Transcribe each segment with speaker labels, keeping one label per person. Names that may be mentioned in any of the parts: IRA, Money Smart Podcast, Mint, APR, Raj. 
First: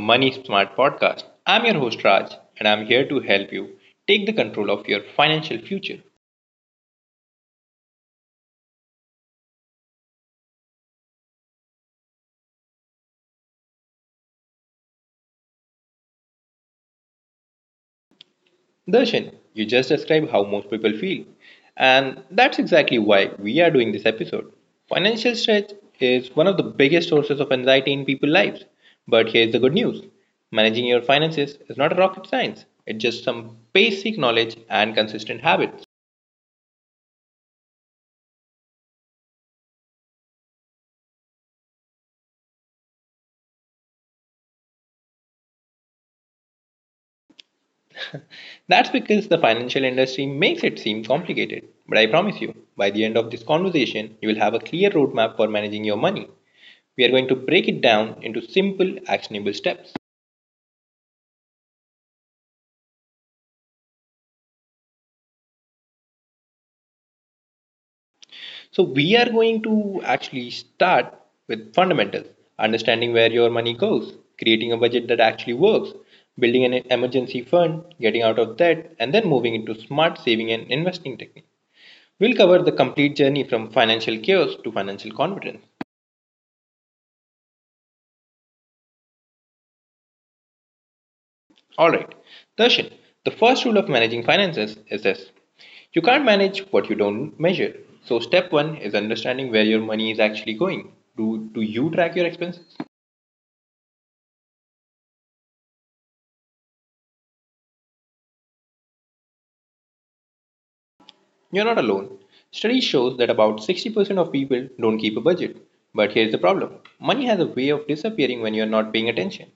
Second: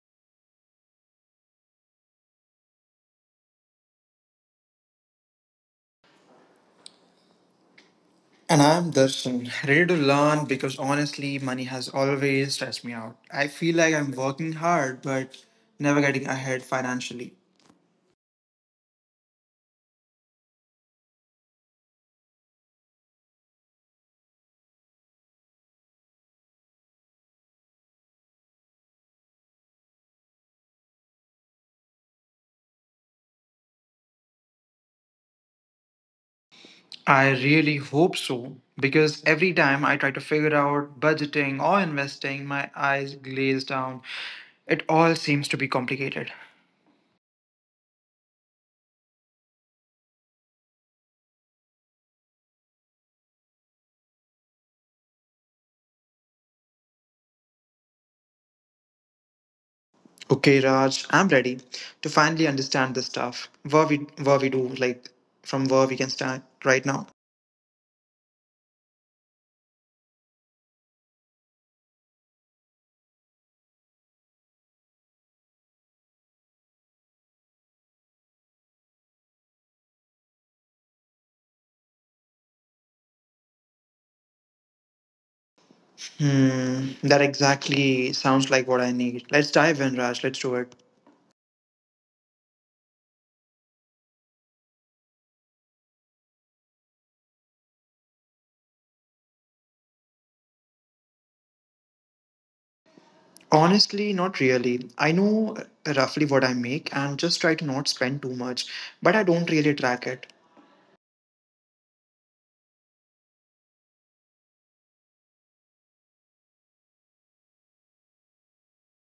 Speaker 1: Money Smart Podcast. I'm your host, Raj, and I'm here to help you take the control of your financial future.
Speaker 2: And I'm Darshan, ready to learn because honestly, money has always stressed me out. I feel like I'm working hard but never getting ahead financially.
Speaker 1: Darshan, you just described how most people feel, and that's exactly why we are doing this episode. Financial stress is one of the biggest sources of anxiety in people's lives. But here's the good news managing your finances is not a rocket science, it's just some basic knowledge and consistent habits.
Speaker 2: I really hope so because every time I try to figure out budgeting or investing, my eyes glaze down. It all seems to be complicated.
Speaker 1: That's because the financial industry makes it seem complicated. But I promise you, by the end of this conversation, you will have a clear roadmap for managing your money. We are going to break it down into simple, actionable steps.
Speaker 2: Okay, Raj, I'm ready to finally understand this stuff. What we do, like from where we can start right now.
Speaker 1: So, we are going to actually start with fundamentals understanding where your money goes, creating a budget that actually works, building an emergency fund, getting out of debt, and then moving into smart saving and investing techniques. We'll cover the complete journey from financial chaos to financial confidence.
Speaker 2: Hmm, that exactly sounds like what I need. Let's dive in, Raj. Let's do it.
Speaker 1: All right. Darshan, the first rule of managing finances is this you can't manage what you don't measure. So, step one is understanding where your money is actually going. Do you track your expenses?
Speaker 2: Honestly, not really. I know roughly what I make and just try to not spend too much, but I don't really track it.
Speaker 1: You're not alone. Study shows that about 60% of people don't keep a budget. But here's the problem money has a way of disappearing when you're not paying attention.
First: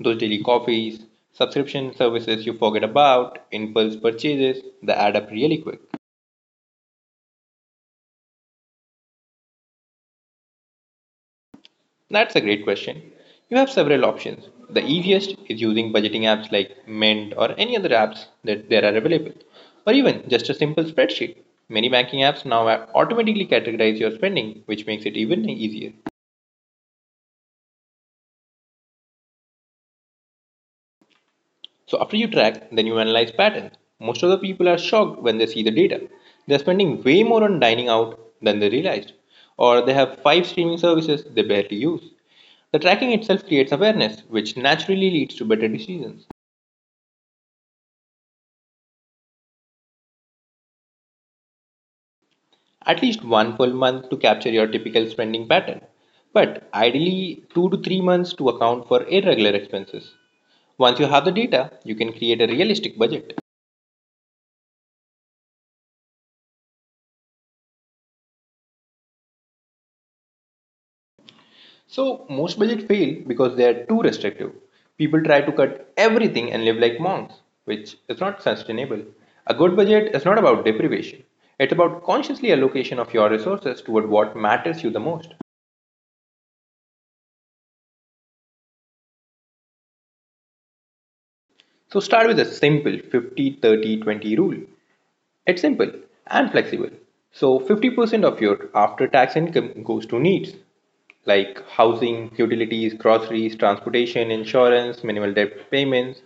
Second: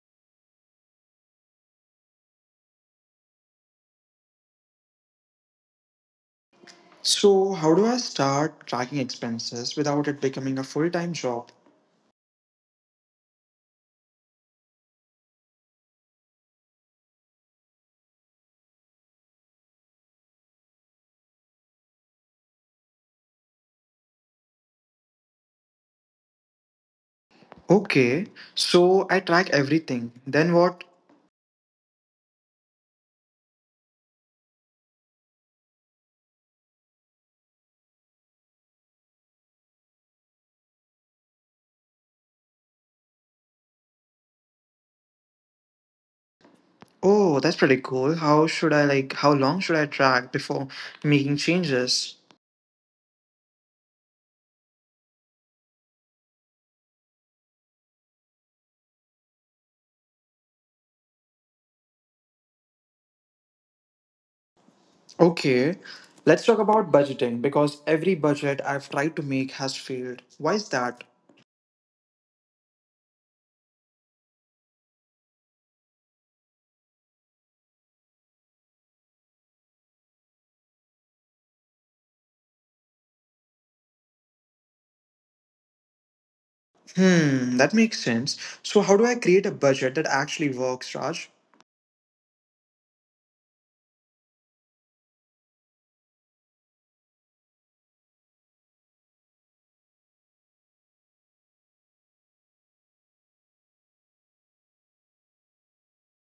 Speaker 1: Those daily coffees, subscription services you forget about, impulse purchases, they add up really quick.
Speaker 2: So, how do I start tracking expenses without it becoming a full time job?
Speaker 1: That's a great question. You have several options. The easiest is using budgeting apps like Mint or any other apps that there are available, or even just a simple spreadsheet. Many banking apps now automatically categorize your spending, which makes it even easier.
Speaker 2: Okay, so I track everything. Then what?
Speaker 1: So after you track, then you analyze patterns. Most of the people are shocked when they see the data. They're spending way more on dining out than they realized, or they have five streaming services they barely use. The tracking itself creates awareness, which naturally leads to better decisions.
Speaker 2: Oh, that's pretty cool. How should I like, how long should I track before making changes?
Speaker 1: At least one full month to capture your typical spending pattern, but ideally 2 to 3 months to account for irregular expenses. Once you have the data, you can create a realistic budget.
Speaker 2: Okay, let's talk about budgeting because every budget I've tried to make has failed. Why is that?
Speaker 1: So, most budgets fail because they are too restrictive. People try to cut everything and live like monks, which is not sustainable. A good budget is not about deprivation, it's about consciously allocation of your resources toward what matters you the most.
Speaker 2: Hmm, that makes sense. So, how do I create a budget that actually works, Raj?
Speaker 1: So, start with a simple 50 30 20 rule. It's simple and flexible. So 50% of your after tax income goes to needs like housing, utilities, groceries, transportation, insurance, minimal debt payments.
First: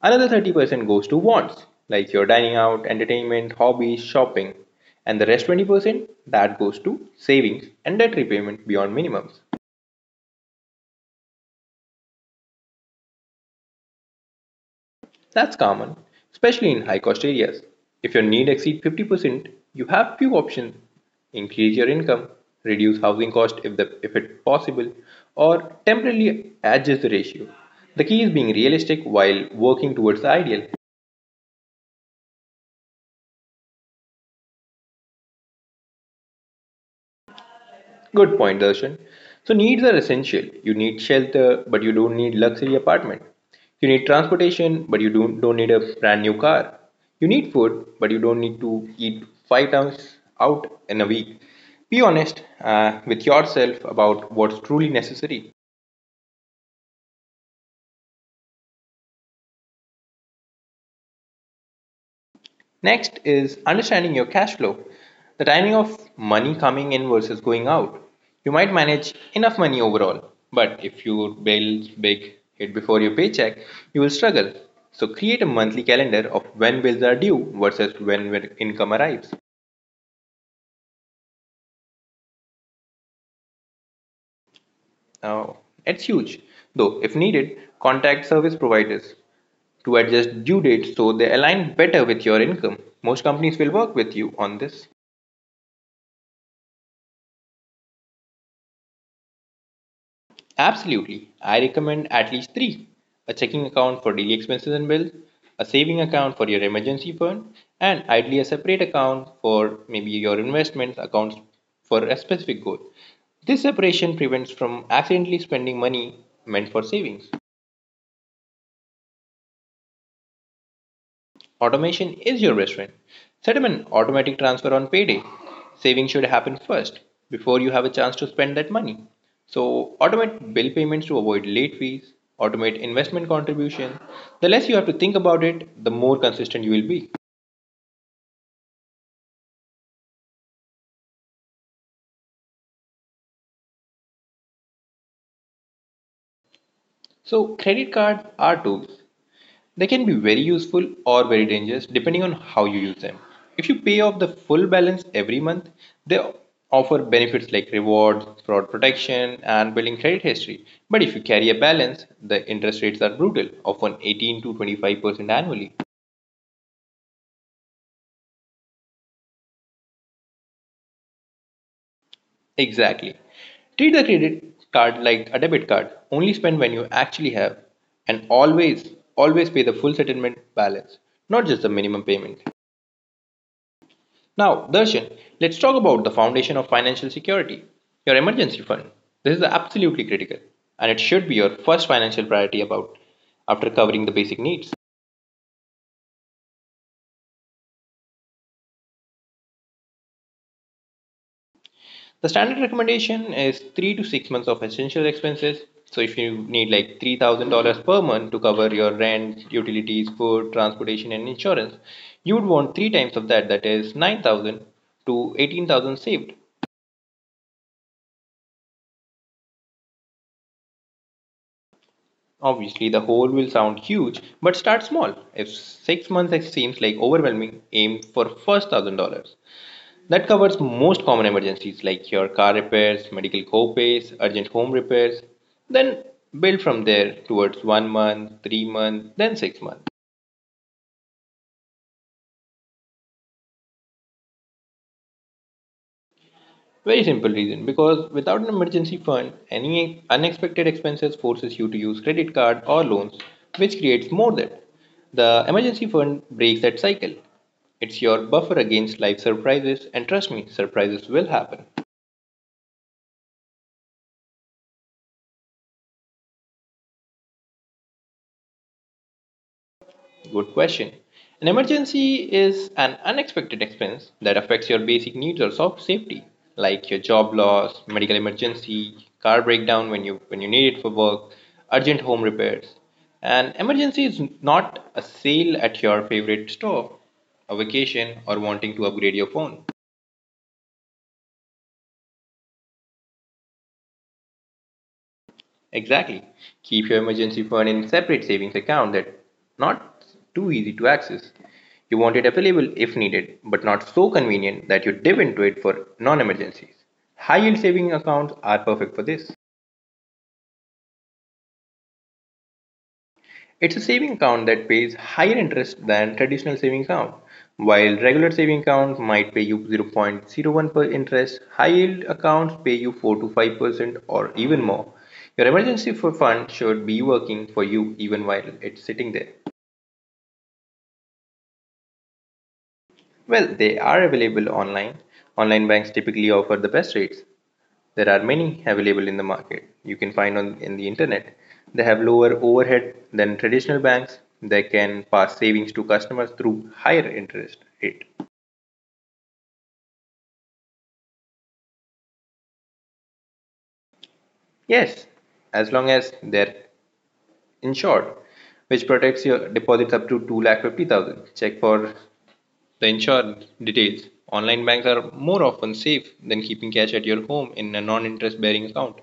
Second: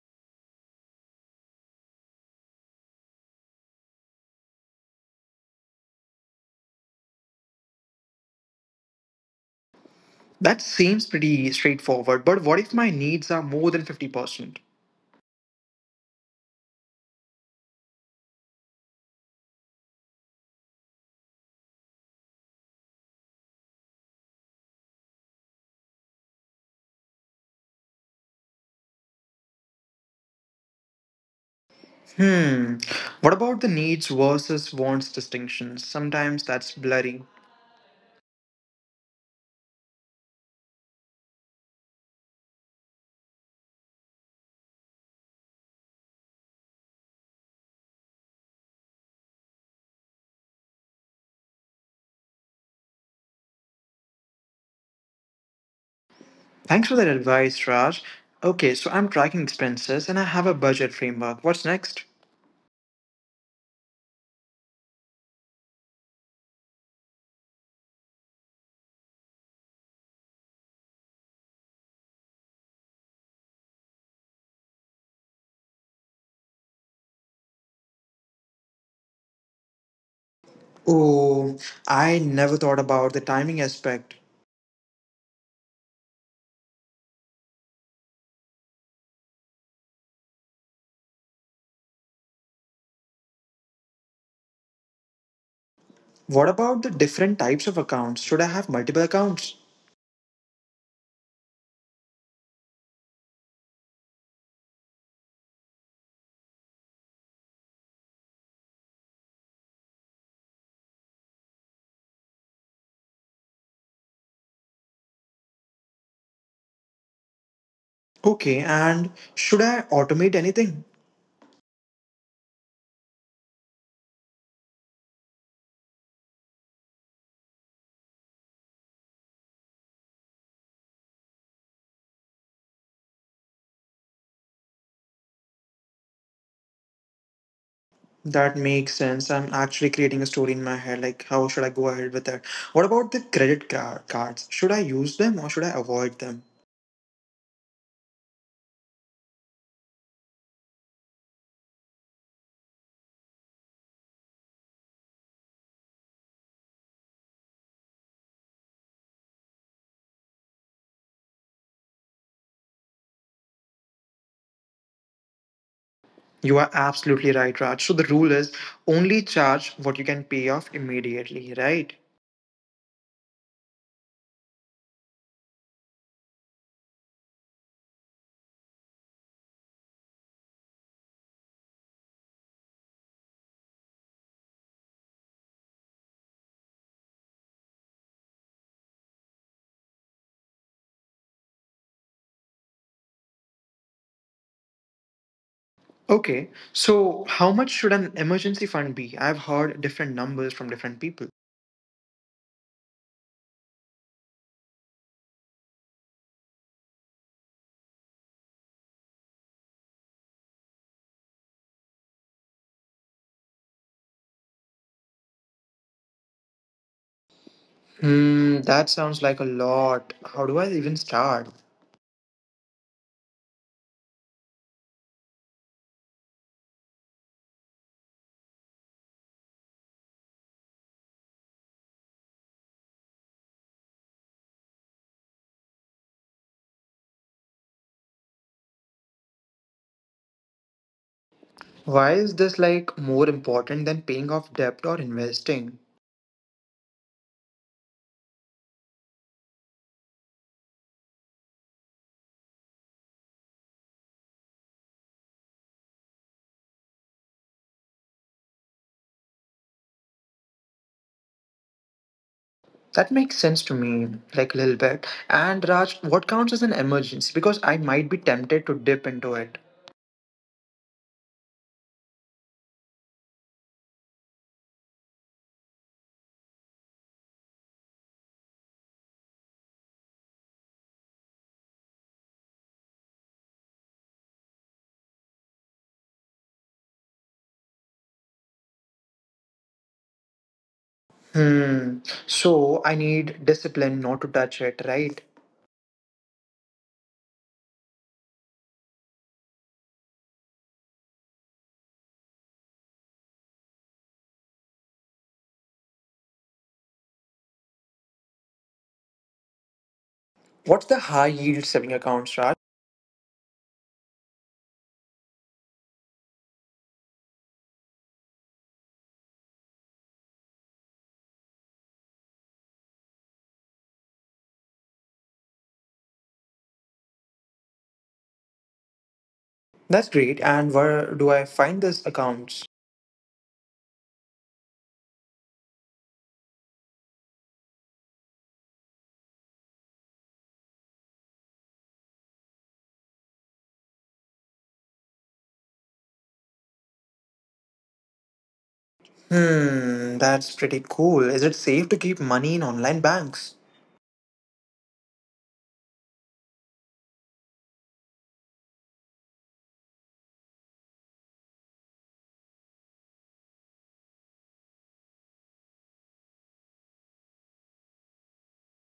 Speaker 1: Another 30% goes to wants like your dining out, entertainment, hobbies, shopping. And the rest 20% that goes to savings and debt repayment beyond minimums.
Speaker 2: That seems pretty straightforward, but what if my needs are more than 50%?
Speaker 1: That's common, especially in high cost areas. If your need exceeds 50%, you have few options. Increase your income, reduce housing cost if it's possible, or temporarily adjust the ratio. The key is being realistic while working towards the ideal.
Speaker 2: Hmm, what about the needs versus wants distinctions? Sometimes that's blurry.
Speaker 1: Good point, Darshan. So needs are essential. You need shelter, but you don't need luxury apartment. You need transportation, but you don't need a brand new car. You need food, but you don't need to eat five times out in a week. Be honest with yourself about what's truly necessary.
Speaker 2: Thanks for that advice, Raj. Okay, so I'm tracking expenses and I have a budget framework. What's next?
Speaker 1: Next is understanding your cash flow, the timing of money coming in versus going out. You might manage enough money overall, but if your bills big hit before your paycheck, you will struggle. So create a monthly calendar of when bills are due versus when your income arrives.
Speaker 2: Oh, I never thought about the timing aspect.
Speaker 1: Now, it's huge. Though, if needed, contact service providers to adjust due dates so they align better with your income. Most companies will work with you on this.
Speaker 2: What about the different types of accounts? Should I have multiple accounts?
Speaker 1: Absolutely. I recommend at least three a checking account for daily expenses and bills, a saving account for your emergency fund, and ideally a separate account for maybe your investment accounts for a specific goal. This separation prevents from accidentally spending money meant for savings.
Speaker 2: Okay, and should I automate anything?
Speaker 1: Automation is your best friend. Set up an automatic transfer on payday. Saving should happen first before you have a chance to spend that money. So, automate bill payments to avoid late fees, automate investment contribution. The less you have to think about it, the more consistent you will be.
Speaker 2: That makes sense. I'm actually creating a story in my head. Like, how should I go ahead with that? What about the credit cards? Should I use them or should I avoid them?
Speaker 1: So, credit cards are tools. They can be very useful or very dangerous depending on how you use them. If you pay off the full balance every month, they offer benefits like rewards, fraud protection, and building credit history. But if you carry a balance, the interest rates are brutal, often 18 to 25% annually.
Speaker 2: You are absolutely right, Raj. So the rule is only charge what you can pay off immediately, right?
Speaker 1: Exactly. Treat the credit card like a debit card. Only spend when you actually have, and always, always pay the full settlement balance, not just the minimum payment. Now, Darshan, let's talk about the foundation of financial security, your emergency fund. This is absolutely critical, and it should be your first financial priority about after covering the basic needs.
Speaker 2: Okay, so how much should an emergency fund be? I've heard different numbers from different people.
Speaker 1: The standard recommendation is 3 to 6 months of essential expenses. So if you need like $3,000 per month to cover your rent, utilities, food, transportation and insurance, you would want 3 times of that that is 9,000 to 18,000 saved.
Speaker 2: Hmm, that sounds like a lot. How do I even start?
Speaker 1: Obviously, the whole will sound huge, but start small. If 6 months seems like overwhelming, aim for first $1,000. That covers most common emergencies like your car repairs, medical copays, urgent home repairs. Then build from there towards 1 month, 3 months, then 6 months.
Speaker 2: Why is this like more important than paying off debt or investing?
Speaker 1: Very simple reason because without an emergency fund, any unexpected expenses forces you to use credit card or loans, which creates more debt. The emergency fund breaks that cycle. It's your buffer against life surprises, and trust me, surprises will happen.
Speaker 2: That makes sense to me, like a little bit. And Raj, what counts as an emergency? Because I might be tempted to dip into it.
Speaker 1: Good question. An emergency is an unexpected expense that affects your basic needs or soft safety, like your job loss, medical emergency, car breakdown when you need it for work, urgent home repairs. An emergency is not a sale at your favorite store, a vacation, or wanting to upgrade your phone.
Speaker 2: Hmm. So I need discipline not to touch it, right?
Speaker 1: Exactly. Keep your emergency fund in a separate savings account that's not too easy to access. You want it available if needed, but not so convenient that you dip into it for non emergencies. High yield saving accounts are perfect for this.
Speaker 2: What's the high yield saving accounts, Raj?
Speaker 1: It's a saving account that pays higher interest than traditional saving account. While regular saving accounts might pay you zero point zero 0.01 per interest, high yield accounts pay you 4 to 5% or even more. Your emergency fund should be working for you even while it's sitting there.
Speaker 2: That's great. And where do I find these accounts?
Speaker 1: Well, they are available online. Online banks typically offer the best rates. There are many available in the market. You can find on in the internet. They have lower overhead than traditional banks. They can pass savings to customers through higher interest rate.
Speaker 2: Hmm, that's pretty cool. Is it safe to keep money in online banks?
Speaker 1: Yes, as long as they're insured, which protects your deposits up to two lakh 50,000. Check for the insured details. Online banks are more often safe than keeping cash at your home in a non-interest bearing account.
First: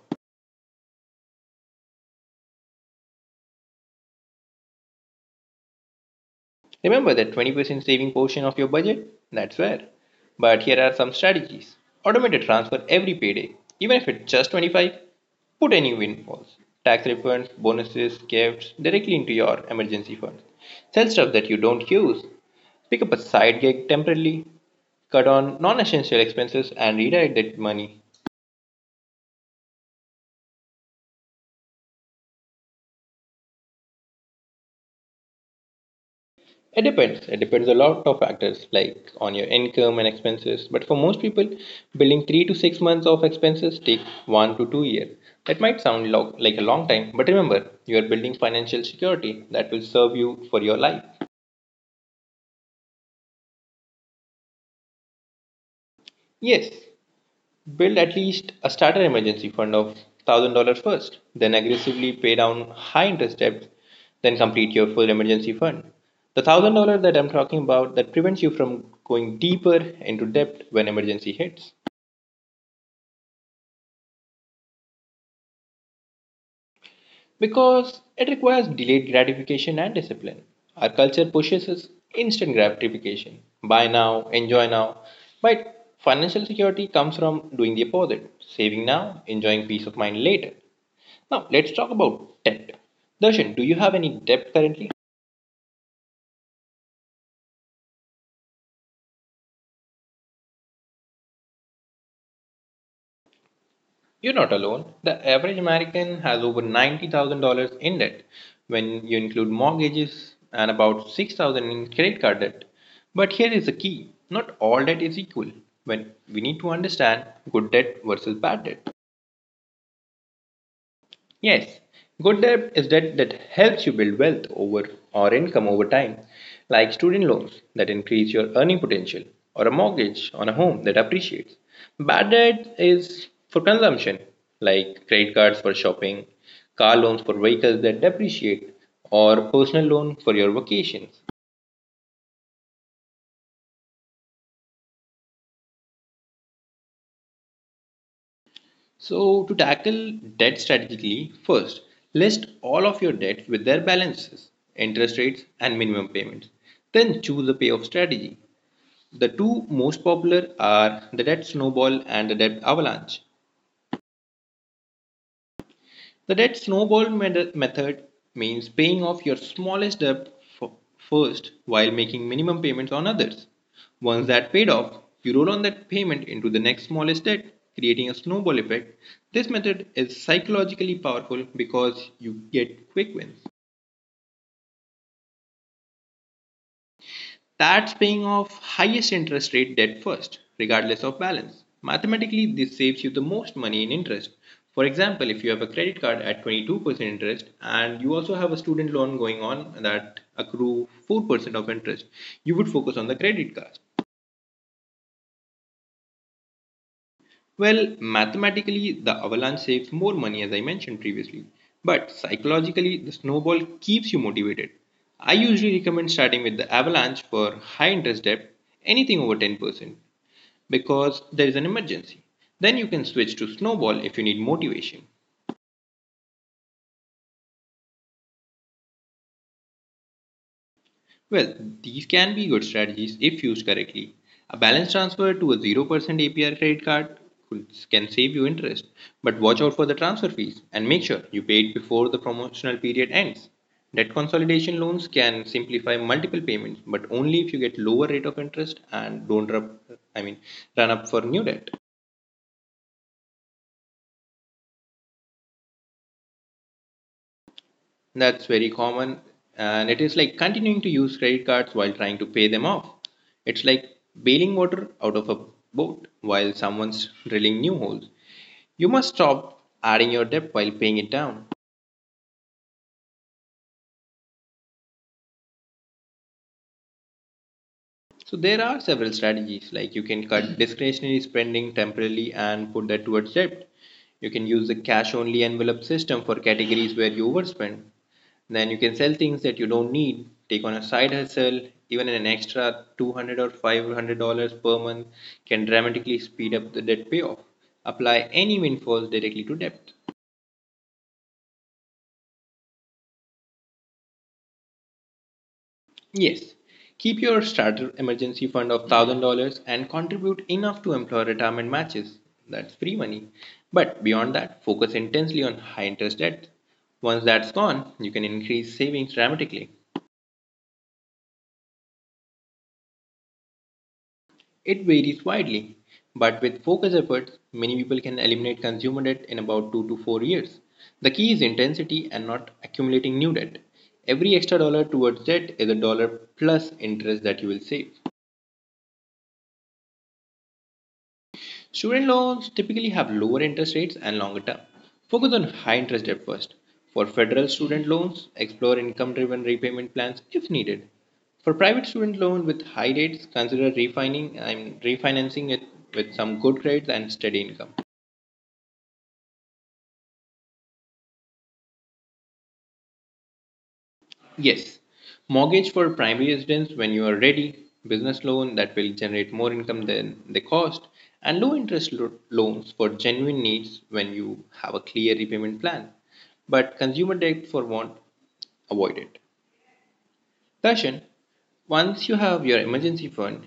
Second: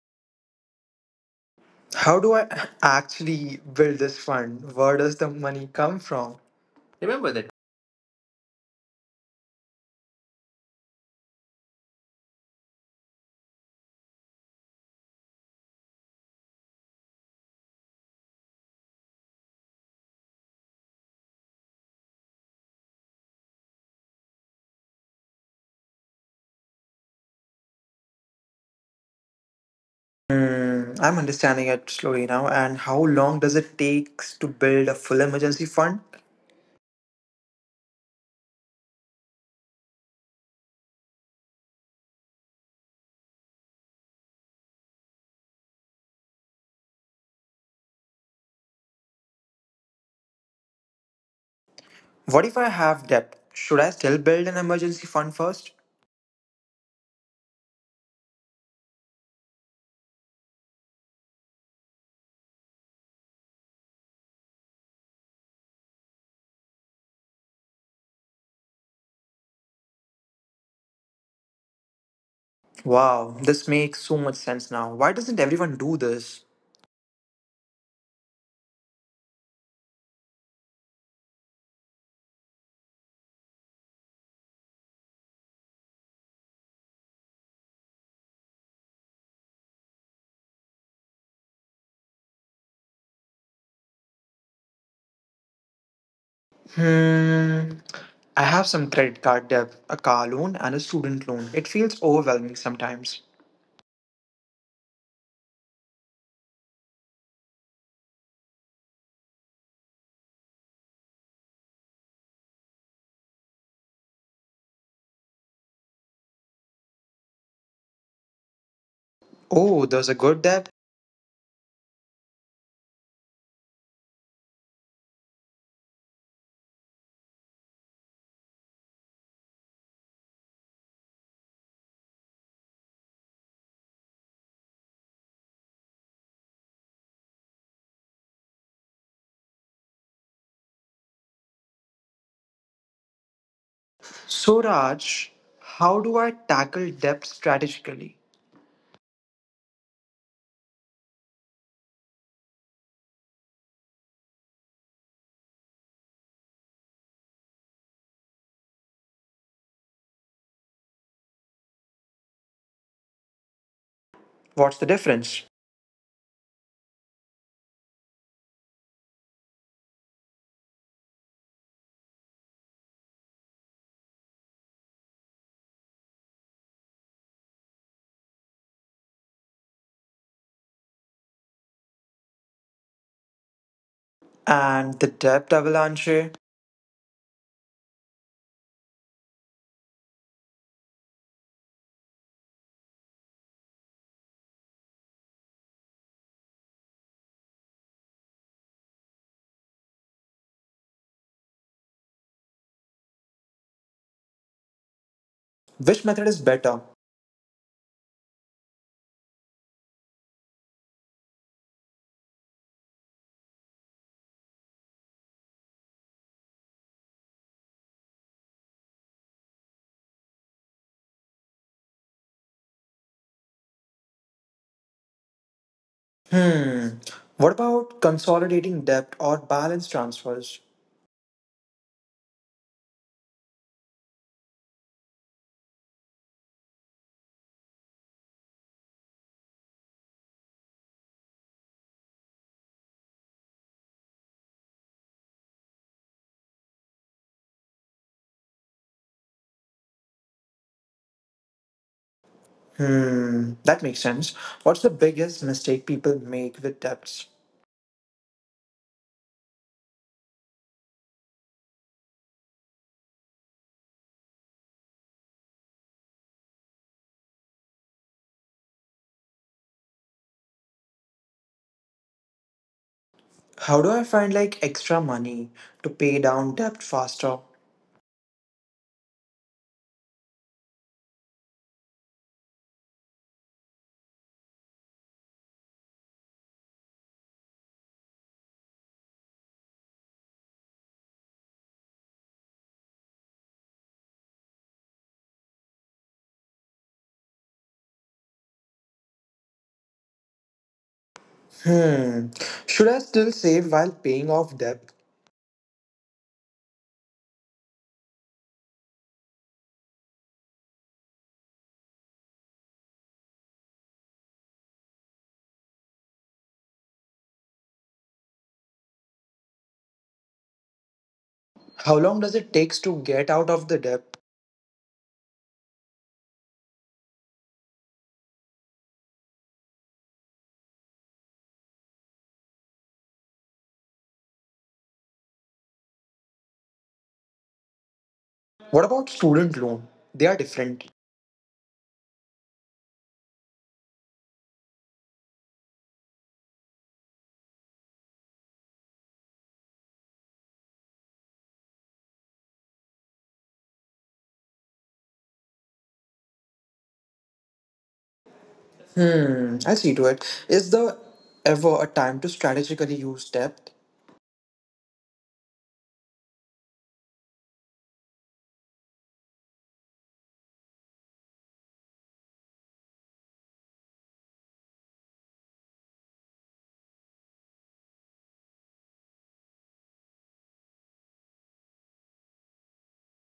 Speaker 2: How do I actually build this fund? Where does the money come from?
Speaker 1: Remember
Speaker 2: Remember
Speaker 1: that
Speaker 2: that.
Speaker 1: 20% saving portion of your budget? That's where. But here are some strategies. Automated transfer every payday, even if it's just 25, put any windfalls, tax refunds, bonuses, gifts directly into your emergency fund. Sell stuff that you don't use. Pick up a side gig temporarily, cut on non-essential expenses and redirect that money.
Speaker 2: Hmm, I'm understanding it slowly now. And how long does it take to build a full emergency fund?
Speaker 1: It depends. It depends a lot of factors like on your income and expenses. But for most people, building 3 to 6 months of expenses take 1 to 2 years. That might sound like a long time, but remember, you are building financial security that will serve you for your life.
Speaker 2: What if I have debt? Should I still build an emergency fund first?
Speaker 1: Yes, build at least a starter emergency fund of $1,000 first, then aggressively pay down high interest debt, then complete your full emergency fund. The $1,000 that I'm talking about that prevents you from going deeper into debt when emergency hits.
Speaker 2: Wow, this makes so much sense now. Why doesn't everyone do this?
Speaker 1: Because it requires delayed gratification and discipline. Our culture pushes us instant gratification buy now, enjoy now. But financial security comes from doing the opposite saving now, enjoying peace of mind later. Now, let's talk about debt. Darshan, do you have any debt currently?
Speaker 2: Hmm. I have some credit card debt, a car loan, and a student loan. It feels overwhelming sometimes.
Speaker 1: You're not alone. The average American has over $90,000 in debt when you include mortgages and about 6,000 in credit card debt. But here is the key. Not all debt is equal. When we need to understand good debt versus bad debt.
Speaker 2: Oh, there's a good debt?
Speaker 1: Yes, good debt is debt that helps you build wealth over or income over time, like student loans that increase your earning potential or a mortgage on a home that appreciates. Bad debt is for consumption, like credit cards for shopping, car loans for vehicles that depreciate, or personal loan for your vacations.
Speaker 2: So, Raj, how do I tackle debt strategically?
Speaker 1: So, to tackle debt strategically, first list all of your debts with their balances, interest rates, and minimum payments. Then choose a payoff strategy. The two most popular are the debt snowball and the debt avalanche.
Speaker 2: What's the difference?
Speaker 1: The debt snowball method means paying off your smallest debt first while making minimum payments on others. Once that paid off, you roll on that payment into the next smallest debt, creating a snowball effect. This method is psychologically powerful because you get quick wins.
Speaker 2: And the debt avalanche?
Speaker 1: That's paying off highest interest rate debt first, regardless of balance. Mathematically, this saves you the most money in interest. For example, if you have a credit card at 22% interest and you also have a student loan going on that accrue 4% of interest, you would focus on the credit card.
Speaker 2: Which method is better?
Speaker 1: Well, mathematically, the avalanche saves more money as I mentioned previously, but psychologically, the snowball keeps you motivated. I usually recommend starting with the avalanche for high interest debt, anything over 10%, because there is an emergency. Then you can switch to snowball if you need motivation.
Speaker 2: Hmm. What about consolidating debt or balance transfers?
Speaker 1: Well, these can be good strategies if used correctly. A balance transfer to a 0% APR credit card can save you interest, but watch out for the transfer fees and make sure you pay it before the promotional period ends. Debt consolidation loans can simplify multiple payments, but only if you get lower rate of interest and don't rub, I mean, run up for new debt.
Speaker 2: Hmm. That makes sense. What's the biggest mistake people make with debts?
Speaker 1: That's very common. And it is like continuing to use credit cards while trying to pay them off. It's like bailing water out of a boat while someone's drilling new holes. You must stop adding your debt while paying it down.
Speaker 2: How do I find like extra money to pay down debt faster?
Speaker 1: So there are several strategies like you can cut discretionary spending temporarily and put that towards debt. You can use the cash only envelope system for categories where you overspend. Then you can sell things that you don't need, take on a side hustle, even an extra 200 or $500 per month can dramatically speed up the debt payoff. Apply any windfalls directly to debt.
Speaker 2: Hmm. Should I still save while paying off debt?
Speaker 1: Yes, keep your starter emergency fund of $1000 and contribute enough to employ retirement matches. That's free money. But beyond that, focus intensely on high interest debt. Once that's gone, you can increase savings dramatically.
Speaker 2: How long does it takes to get out of the debt?
Speaker 1: It varies widely, but with focused efforts, many people can eliminate consumer debt in about 2 to 4 years. The key is intensity and not accumulating new debt. Every extra dollar towards debt is a dollar plus interest that you will save.
Speaker 2: What about student loan? They are different.
Speaker 1: Student loans typically have lower interest rates and longer term. Focus on high interest debt first. For federal student loans, explore income driven repayment plans if needed. For private student loan with high rates, consider refining and refinancing it with some good grades and steady income.
Speaker 2: Hmm. I see to it. Is there ever a time to strategically use debt?
Speaker 1: Yes, mortgage for primary residence when you are ready, business loan that will generate more income than the cost, and low interest loans for genuine needs when you have a clear repayment plan. But consumer debt for want, avoid it. Darshan, once you have your emergency fund,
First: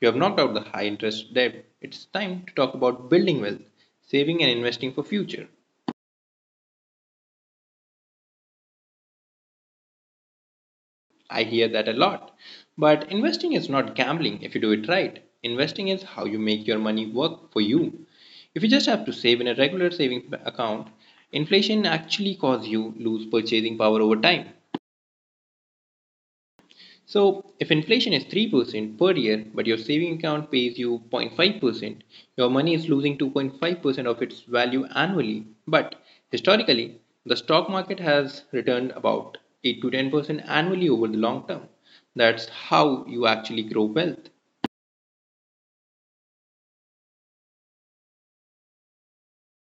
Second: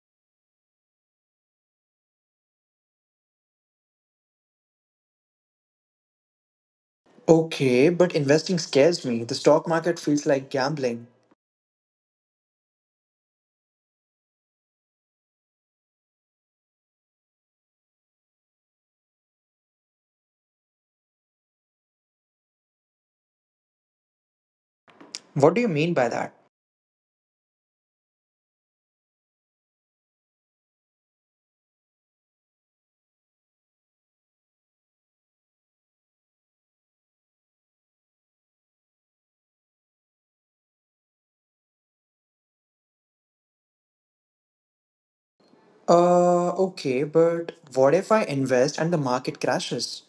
Speaker 1: you have knocked out the high interest debt. It's time to talk about building wealth, saving and investing for future.
Speaker 2: Okay, but investing scares me. The stock market feels like gambling.
Speaker 1: I hear that a lot. But investing is not gambling if you do it right. Investing is how you make your money work for you. If you just have to save in a regular savings account, inflation actually causes you lose purchasing power over time.
Speaker 2: What do you mean by that?
Speaker 1: So if inflation is 3% per year, but your saving account pays you 0.5%, your money is losing 2.5% of its value annually. But historically, the stock market has returned about 8 to 10% annually over the long term. That's how you actually grow wealth.
Speaker 2: Okay, but what if I invest and the market crashes?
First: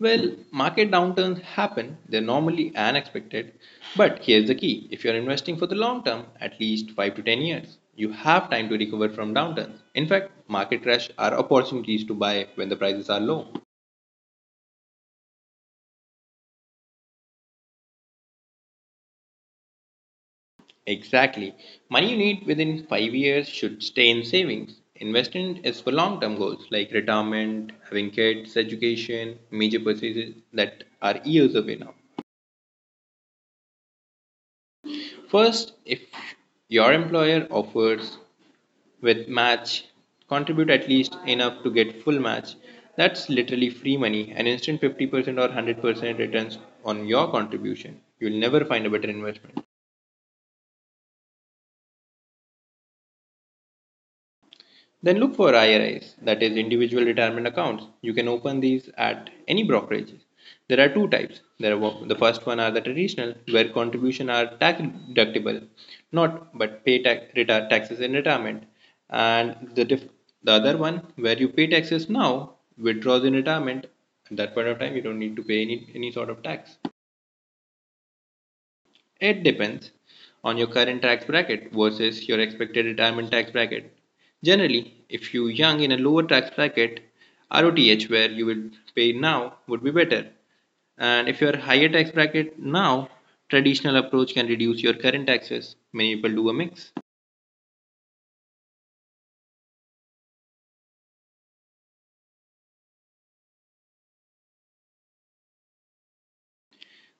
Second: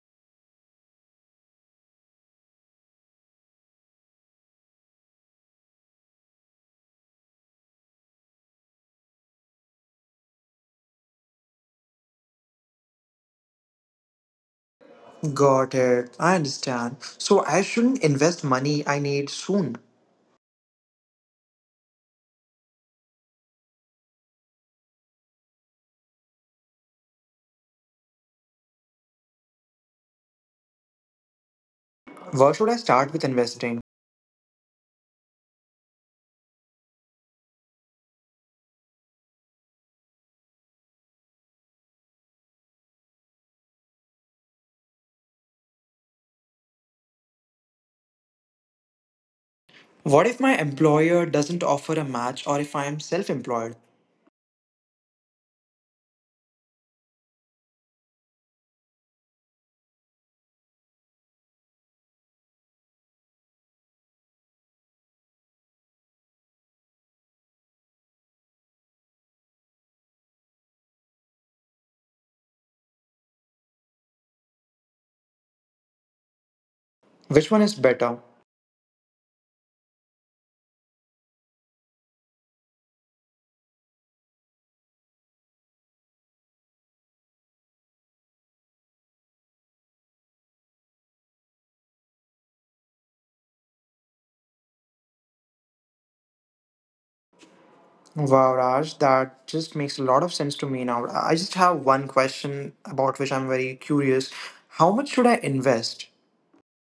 Speaker 1: Well, market downturns happen, they're normally unexpected. But here's the key, if you're investing for the long term, at least 5 to 10 years, you have time to recover from downturns. In fact, market crash are opportunities to buy when the prices are low.
Speaker 2: Got it. I understand. So I shouldn't invest money I need soon.
Speaker 1: Exactly. Money you need within 5 years should stay in savings. Investment is for long term goals like retirement, having kids, education, major purchases that are years away now.
Speaker 2: Where should I start with investing?
Speaker 1: First, if your employer offers with match, contribute at least enough to get full match. That's literally free money, an instant 50% or 100% returns on your contribution. You'll never find a better investment.
Speaker 2: What if my employer doesn't offer a match or if I am self employed?
Speaker 1: Then look for IRAs, that is individual retirement accounts. You can open these at any brokerage. There are two types. The first one are the traditional, where contribution are tax deductible, not but pay tax, retire, taxes in retirement, and the other one where you pay taxes now, withdraws in retirement. At that point of time, you don't need to pay any sort of tax.
Speaker 2: Which one is better?
Speaker 1: It depends on your current tax bracket versus your expected retirement tax bracket. Generally, if you're young in a lower tax bracket, ROTH where you will pay now would be better. And if you're higher tax bracket now, traditional approach can reduce your current taxes. Many people do a mix.
Speaker 2: Wow, Raj, that just makes a lot of sense to me now. I just have one question about which I'm very curious. How much should I invest?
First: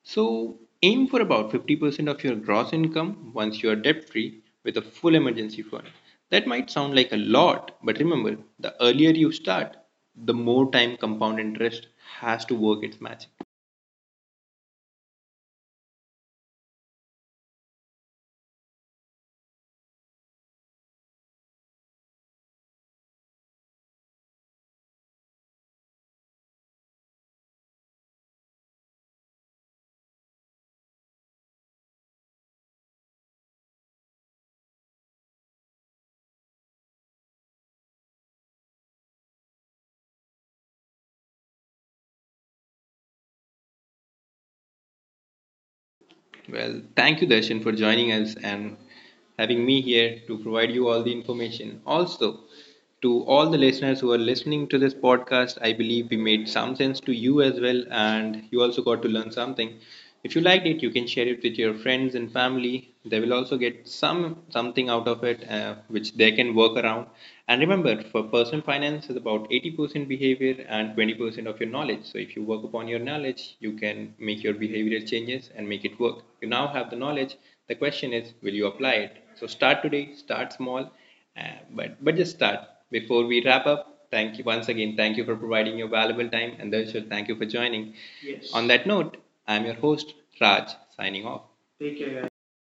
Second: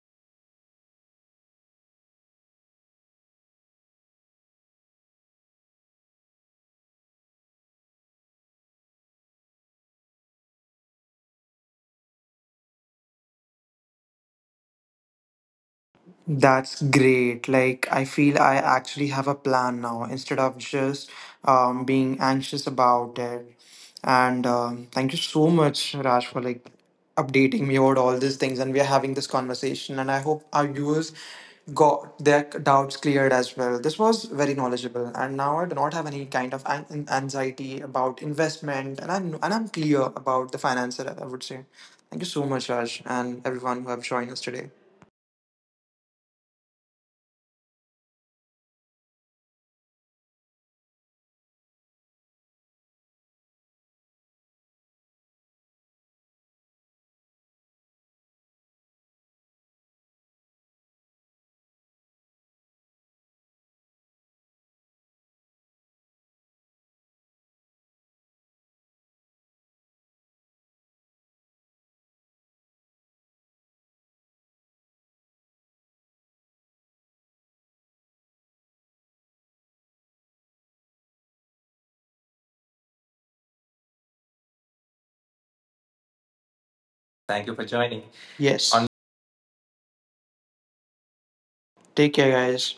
Speaker 1: So, aim for about 50% of your gross income once you are debt free with a full emergency fund. That might sound like a lot, but remember, the earlier you start, the more time compound interest has to work its magic.
Speaker 2: That's great. Like, I feel I actually have a plan now instead of just being anxious about it. And thank you so much, Raj, for like updating me about all these things. And we are having this conversation. And I hope our viewers got their doubts cleared as well. This was very knowledgeable. And now I do not have any kind of anxiety about investment. And I'm clear about the finance, I would say. Thank you so much, Raj, and everyone who have joined us today.
Speaker 1: Well, thank you, Darshan, for joining us and having me here to provide you all the information. Also, to all the listeners who are listening to this podcast, I believe we made some sense to you as well, and you also got to learn something. If you liked it, you can share it with your friends and family. They will also get something out of it, which they can work around. And remember, for personal finance is about 80% behavior and 20% of your knowledge. So if you work upon your knowledge, you can make your behavioral changes and make it work. You now have the knowledge. The question is, will you apply it? So start today, start small, uh, but just start before we wrap up. Thank you once again. Thank you for providing your valuable time, and Darshil, thank you for
Speaker 2: Thank you for
Speaker 1: joining.
Speaker 2: joining.
Speaker 1: Yes. On
Speaker 2: Yes.
Speaker 1: that
Speaker 2: On
Speaker 1: note, I'm your host Raj, signing off. Take
Speaker 2: take
Speaker 1: care,
Speaker 2: care,
Speaker 1: guys.
Speaker 2: guys.